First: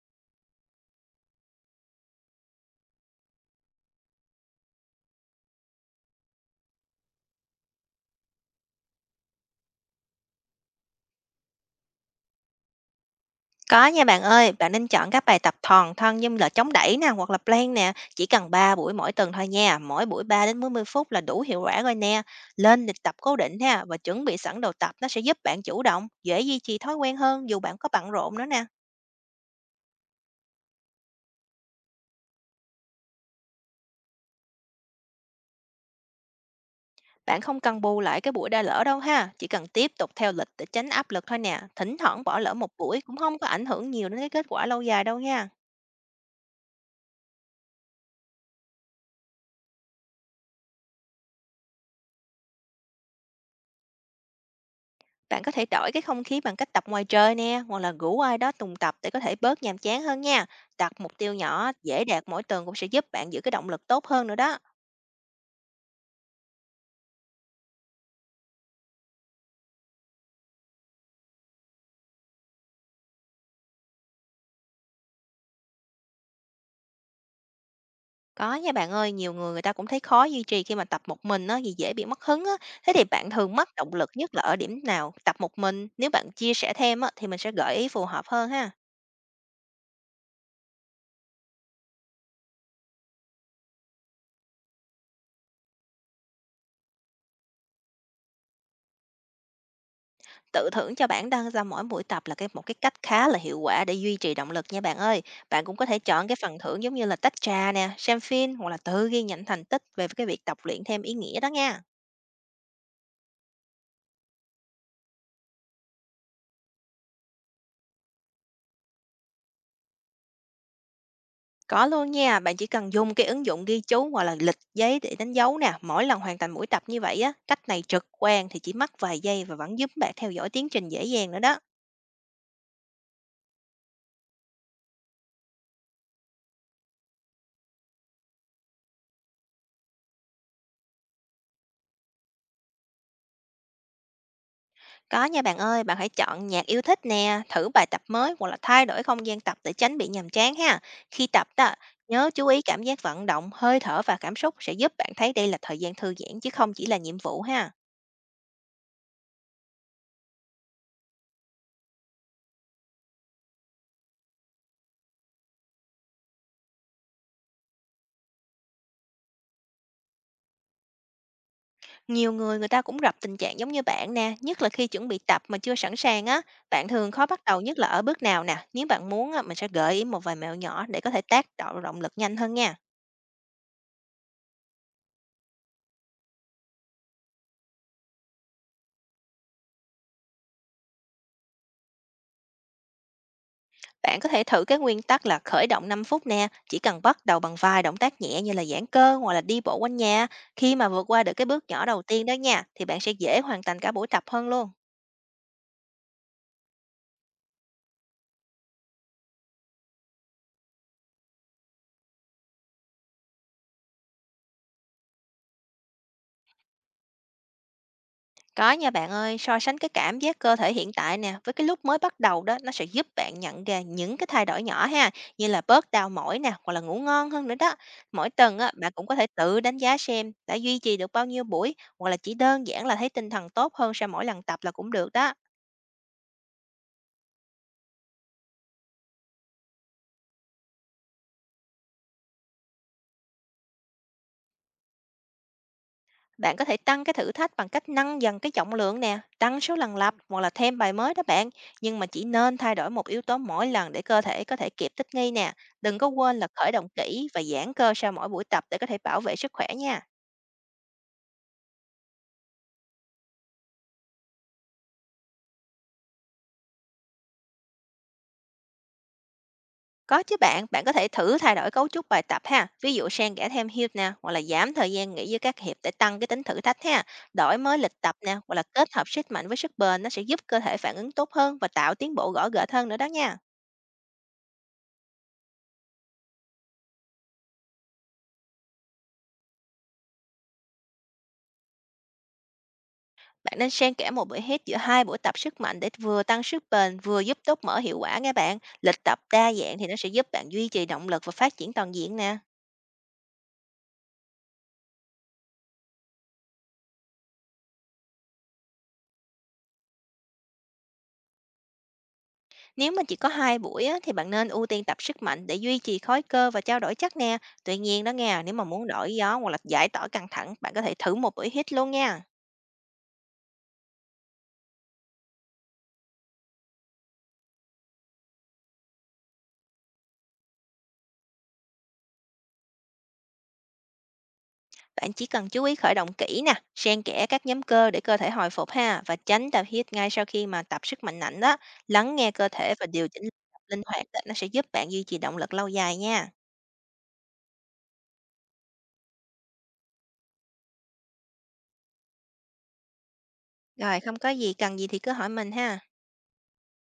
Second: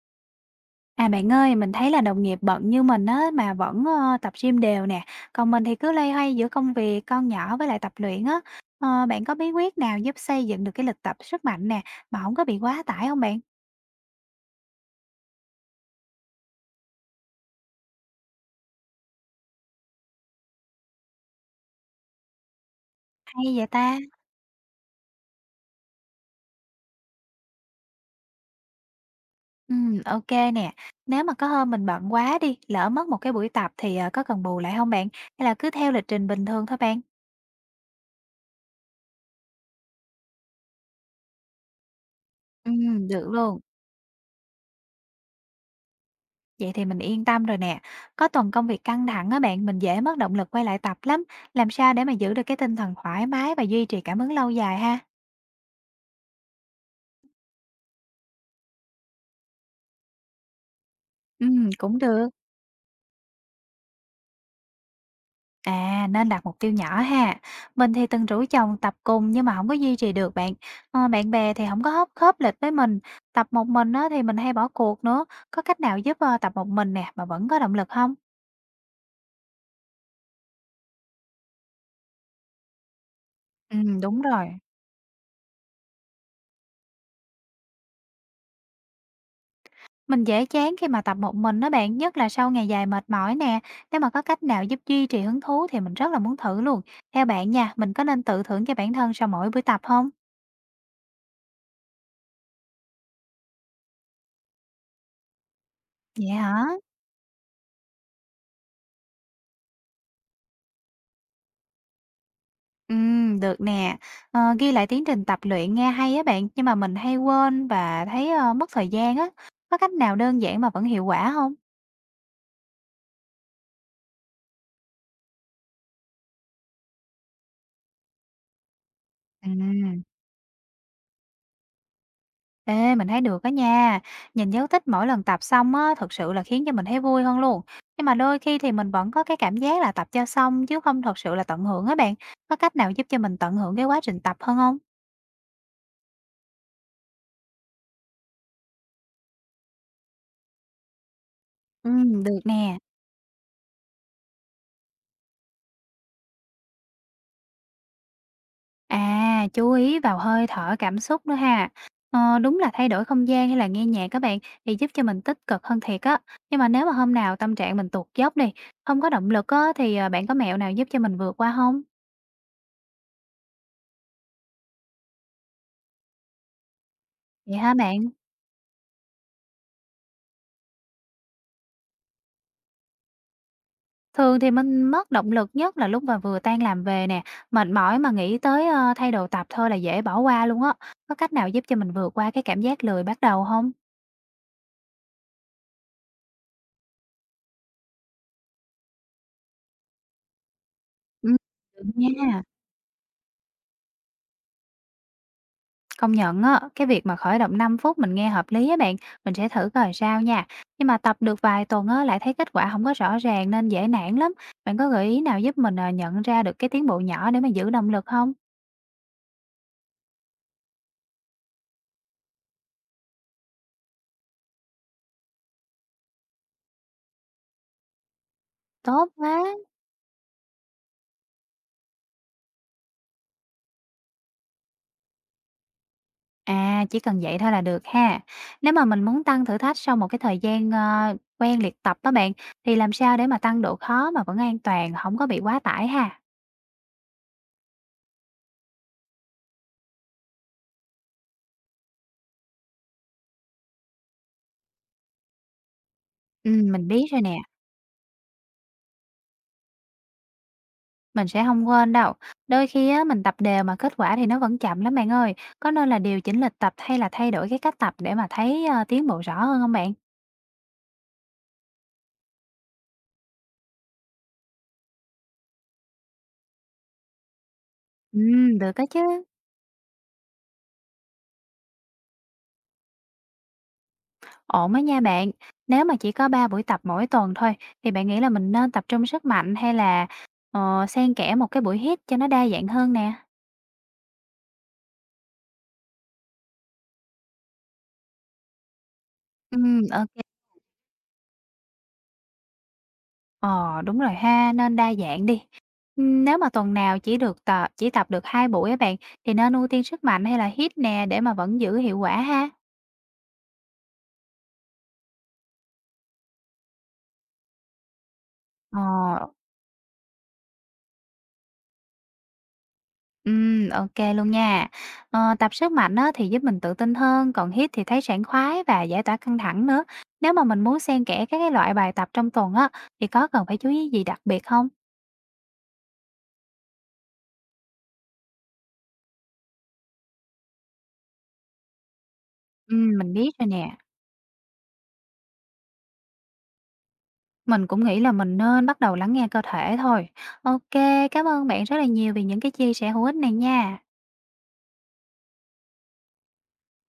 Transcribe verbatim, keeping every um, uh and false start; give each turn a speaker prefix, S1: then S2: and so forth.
S1: À, bạn ơi, mình thấy là đồng nghiệp bận như mình á mà vẫn, ơ, tập gym đều nè, còn mình thì cứ loay hoay giữa công việc, con nhỏ với lại tập luyện á. Ờ, bạn có bí quyết nào giúp xây dựng được cái lịch tập sức mạnh nè, mà không có bị quá tải không bạn?
S2: Có nha bạn ơi, bạn nên chọn các bài tập thòn thân như là chống đẩy nè hoặc là plank nè, chỉ cần ba buổi mỗi tuần thôi nha, mỗi buổi ba đến bốn mươi phút là đủ hiệu quả rồi nè. Lên lịch tập cố
S1: Hay
S2: định
S1: vậy
S2: ha,
S1: ta?
S2: và chuẩn bị sẵn đồ tập nó sẽ giúp bạn chủ động, dễ duy trì thói quen hơn dù bạn có bận rộn nữa nè.
S1: Ừm, ok nè. Nếu mà có hôm mình bận quá đi, lỡ mất một cái buổi tập thì, ờ, có cần bù lại không bạn? Hay là cứ theo lịch trình bình thường thôi bạn?
S2: Bạn không cần bù lại cái buổi đã lỡ đâu ha, chỉ cần tiếp tục theo lịch để tránh áp lực thôi nè. Thỉnh thoảng bỏ lỡ một buổi
S1: Ừm,
S2: cũng
S1: được
S2: không có
S1: luôn.
S2: ảnh hưởng nhiều đến cái kết quả lâu dài đâu nha.
S1: Vậy thì mình yên tâm rồi nè. Có tuần công việc căng thẳng á bạn, mình dễ mất động lực quay lại tập lắm. Làm sao để mà giữ được cái tinh thần thoải mái và duy trì cảm hứng lâu dài ha?
S2: Bạn có thể đổi cái không khí bằng cách tập ngoài trời nè, hoặc là rủ ai đó tùng tập để có thể bớt nhàm chán hơn nha. Đặt mục tiêu
S1: Ừ,
S2: nhỏ,
S1: cũng
S2: dễ đạt
S1: được.
S2: mỗi tuần cũng sẽ giúp bạn giữ cái động lực tốt hơn nữa đó.
S1: À, nên đặt mục tiêu nhỏ ha. Mình thì từng rủ chồng tập cùng nhưng mà không có duy trì được bạn. Ờ, bạn bè thì không có hớp khớp lịch với mình. Tập một mình á thì mình hay bỏ cuộc nữa. Có cách nào giúp ờ, tập một mình nè mà vẫn có động lực không?
S2: Có nha bạn ơi, nhiều người người ta cũng thấy khó duy trì khi mà tập một mình á, vì dễ bị mất hứng á. Thế thì bạn thường mất
S1: Ừ,
S2: động lực
S1: đúng
S2: nhất là
S1: rồi.
S2: ở điểm nào? Tập một mình, nếu bạn chia sẻ thêm á, thì mình sẽ gợi ý phù hợp hơn ha.
S1: Mình dễ chán khi mà tập một mình đó bạn, nhất là sau ngày dài mệt mỏi nè. Nếu mà có cách nào giúp duy trì hứng thú thì mình rất là muốn thử luôn. Theo bạn nha, mình có nên tự thưởng cho bản thân sau mỗi buổi tập không?
S2: Tự thưởng cho bản thân ra mỗi buổi tập là cái một cái cách khá là hiệu quả để duy trì động lực nha bạn ơi. Bạn cũng có thể
S1: Vậy
S2: chọn cái phần
S1: hả?
S2: thưởng giống như là tách trà nè, xem phim, hoặc là tự ghi nhận thành tích về cái việc tập luyện thêm ý nghĩa đó nha.
S1: Ừ, được nè. Ờ, ghi lại tiến trình tập luyện nghe hay á bạn, nhưng mà mình hay quên và thấy ờ, mất thời gian á. Có cách nào đơn giản mà vẫn hiệu quả không?
S2: Có luôn nha, bạn chỉ cần dùng cái ứng dụng ghi chú hoặc là lịch giấy để đánh dấu nè, mỗi lần hoàn thành buổi tập như vậy á, cách này trực quan thì chỉ mất vài giây
S1: À.
S2: và vẫn giúp bạn theo dõi tiến trình dễ dàng nữa đó.
S1: Ê, mình thấy được đó nha. Nhìn dấu tích mỗi lần tập xong á, thật sự là khiến cho mình thấy vui hơn luôn. Nhưng mà đôi khi thì mình vẫn có cái cảm giác là tập cho xong chứ không thật sự là tận hưởng á bạn. Có cách nào giúp cho mình tận hưởng cái quá trình tập hơn không?
S2: Có nha bạn ơi, bạn hãy chọn nhạc yêu thích nè, thử bài tập mới hoặc là thay đổi không gian tập để tránh bị nhàm chán ha. Khi tập đó,
S1: Ừ,
S2: nhớ
S1: được
S2: chú ý
S1: nè.
S2: cảm giác vận động, hơi thở và cảm xúc sẽ giúp bạn thấy đây là thời gian thư giãn chứ không chỉ là nhiệm vụ ha.
S1: À, chú ý vào hơi thở cảm xúc nữa ha. Ờ, đúng là thay đổi không gian hay là nghe nhạc các bạn thì giúp cho mình tích cực hơn thiệt á. Nhưng mà nếu mà hôm nào tâm trạng mình tuột dốc đi, không có động lực á, thì ờ, bạn có mẹo nào giúp cho mình vượt qua không?
S2: Nhiều người người ta cũng gặp tình trạng giống như bạn nè, nhất là khi chuẩn bị tập mà chưa sẵn sàng á. Bạn thường khó bắt
S1: Vậy
S2: đầu
S1: hả
S2: nhất là ở
S1: bạn?
S2: bước nào nè? Nếu bạn muốn á, mình sẽ gợi ý một vài mẹo nhỏ để có thể tác động động lực nhanh hơn nha.
S1: Thường thì mình mất động lực nhất là lúc mà vừa tan làm về nè, mệt mỏi mà nghĩ tới, ơ, thay đồ tập thôi là dễ bỏ qua luôn á. Có cách nào giúp cho mình vượt qua cái cảm giác lười bắt đầu không?
S2: Bạn có thể thử cái nguyên tắc là khởi động năm phút nè, chỉ cần bắt đầu bằng vài động tác nhẹ như là giãn cơ hoặc là đi bộ quanh nhà. Khi mà vượt qua được
S1: Ừm,
S2: cái bước
S1: được
S2: nhỏ đầu tiên đó
S1: nha.
S2: nha, thì bạn sẽ dễ hoàn thành cả buổi tập hơn luôn.
S1: Công nhận á, cái việc mà khởi động năm phút mình nghe hợp lý á bạn, mình sẽ thử coi sao nha. Nhưng mà tập được vài tuần á lại thấy kết quả không có rõ ràng nên dễ nản lắm. Bạn có gợi ý nào giúp mình, ờ, nhận ra được cái tiến bộ nhỏ để mà giữ động lực không?
S2: Có nha bạn ơi, so sánh cái cảm giác cơ thể hiện tại nè với cái lúc mới bắt đầu đó, nó sẽ giúp bạn nhận ra những cái thay đổi nhỏ ha, như là bớt đau mỏi nè, hoặc là ngủ ngon hơn nữa đó. Mỗi tuần á, bạn
S1: Tốt
S2: cũng có thể
S1: quá!
S2: tự đánh giá xem đã duy trì được bao nhiêu buổi, hoặc là chỉ đơn giản là thấy tinh thần tốt hơn sau mỗi lần tập là cũng được đó.
S1: À, chỉ cần vậy thôi là được ha. Nếu mà mình muốn tăng thử thách sau một cái thời gian, ờ, quen luyện tập đó bạn, thì làm sao để mà tăng độ khó mà vẫn an toàn, không có bị quá tải ha?
S2: Bạn có thể tăng cái thử thách bằng cách nâng dần cái trọng lượng nè, tăng số lần lặp hoặc là thêm bài mới đó bạn. Nhưng mà chỉ nên thay đổi một yếu tố mỗi lần để cơ thể có thể kịp thích nghi nè. Đừng có quên là
S1: Ừm,
S2: khởi
S1: mình
S2: động
S1: biết rồi
S2: kỹ
S1: nè,
S2: và giãn cơ sau mỗi buổi tập để có thể bảo vệ sức khỏe nha.
S1: mình sẽ không quên đâu. Đôi khi á, mình tập đều mà kết quả thì nó vẫn chậm lắm bạn ơi. Có nên là điều chỉnh lịch tập hay là thay đổi cái cách tập để mà thấy, ờ, tiến bộ rõ hơn không bạn?
S2: Có chứ bạn, bạn có thể thử thay đổi cấu trúc bài tập ha. Ví dụ xen kẽ thêm hiệp nè, hoặc là giảm thời gian nghỉ giữa các hiệp để tăng cái tính thử thách ha. Đổi mới lịch tập nè, hoặc
S1: Ừm,
S2: là
S1: được á
S2: kết
S1: chứ.
S2: hợp sức mạnh với sức bền nó sẽ giúp cơ thể phản ứng tốt hơn và tạo tiến bộ rõ rệt hơn nữa đó nha.
S1: Ổn á nha bạn. Nếu mà chỉ có ba buổi tập mỗi tuần thôi thì bạn nghĩ là mình nên tập trung sức mạnh hay là, ờ, xen kẽ một cái buổi hít cho nó đa dạng hơn nè?
S2: Bạn nên xen kẽ một buổi hít giữa hai buổi tập sức mạnh để vừa tăng sức bền, vừa giúp tốt mỡ hiệu quả nha bạn. Lịch tập đa
S1: Ừ,
S2: dạng thì nó
S1: ok.
S2: sẽ
S1: kê.
S2: giúp bạn duy trì động lực và phát triển toàn diện nè.
S1: Ờ, đúng rồi ha, nên đa dạng đi. Ừm, nếu mà tuần nào chỉ được tập chỉ tập được hai buổi á bạn, thì nên ưu tiên sức mạnh hay là hít nè để mà vẫn giữ hiệu quả ha?
S2: Nếu mà chỉ có hai buổi á, thì bạn nên ưu tiên tập sức mạnh để duy trì khối cơ và trao đổi chất nè. Tuy nhiên đó nghe, nếu mà
S1: Ờ.
S2: muốn đổi gió hoặc là giải tỏa căng thẳng, bạn có thể thử một buổi hít luôn nha.
S1: Ừm, ok luôn nha. Ờ, tập sức mạnh á thì giúp mình tự tin hơn, còn hít thì thấy sảng khoái và giải tỏa căng thẳng nữa. Nếu mà mình muốn xen kẽ các cái loại bài tập trong tuần á, thì có cần phải chú ý gì đặc biệt không?
S2: Bạn chỉ cần chú ý khởi động kỹ nè, xen kẽ các nhóm cơ để cơ thể hồi phục ha, và tránh tập hít ngay sau khi mà tập sức mạnh nặng đó. Lắng nghe cơ thể và
S1: Ừm,
S2: điều
S1: mình
S2: chỉnh
S1: biết rồi nè.
S2: linh hoạt đó, nó sẽ giúp bạn duy trì động lực lâu dài nha.
S1: Mình cũng nghĩ là mình nên bắt đầu lắng nghe cơ thể thôi. Ok, cảm ơn bạn rất là nhiều vì những cái chia sẻ hữu ích này nha.
S2: Rồi, không có gì, cần gì thì cứ hỏi mình ha.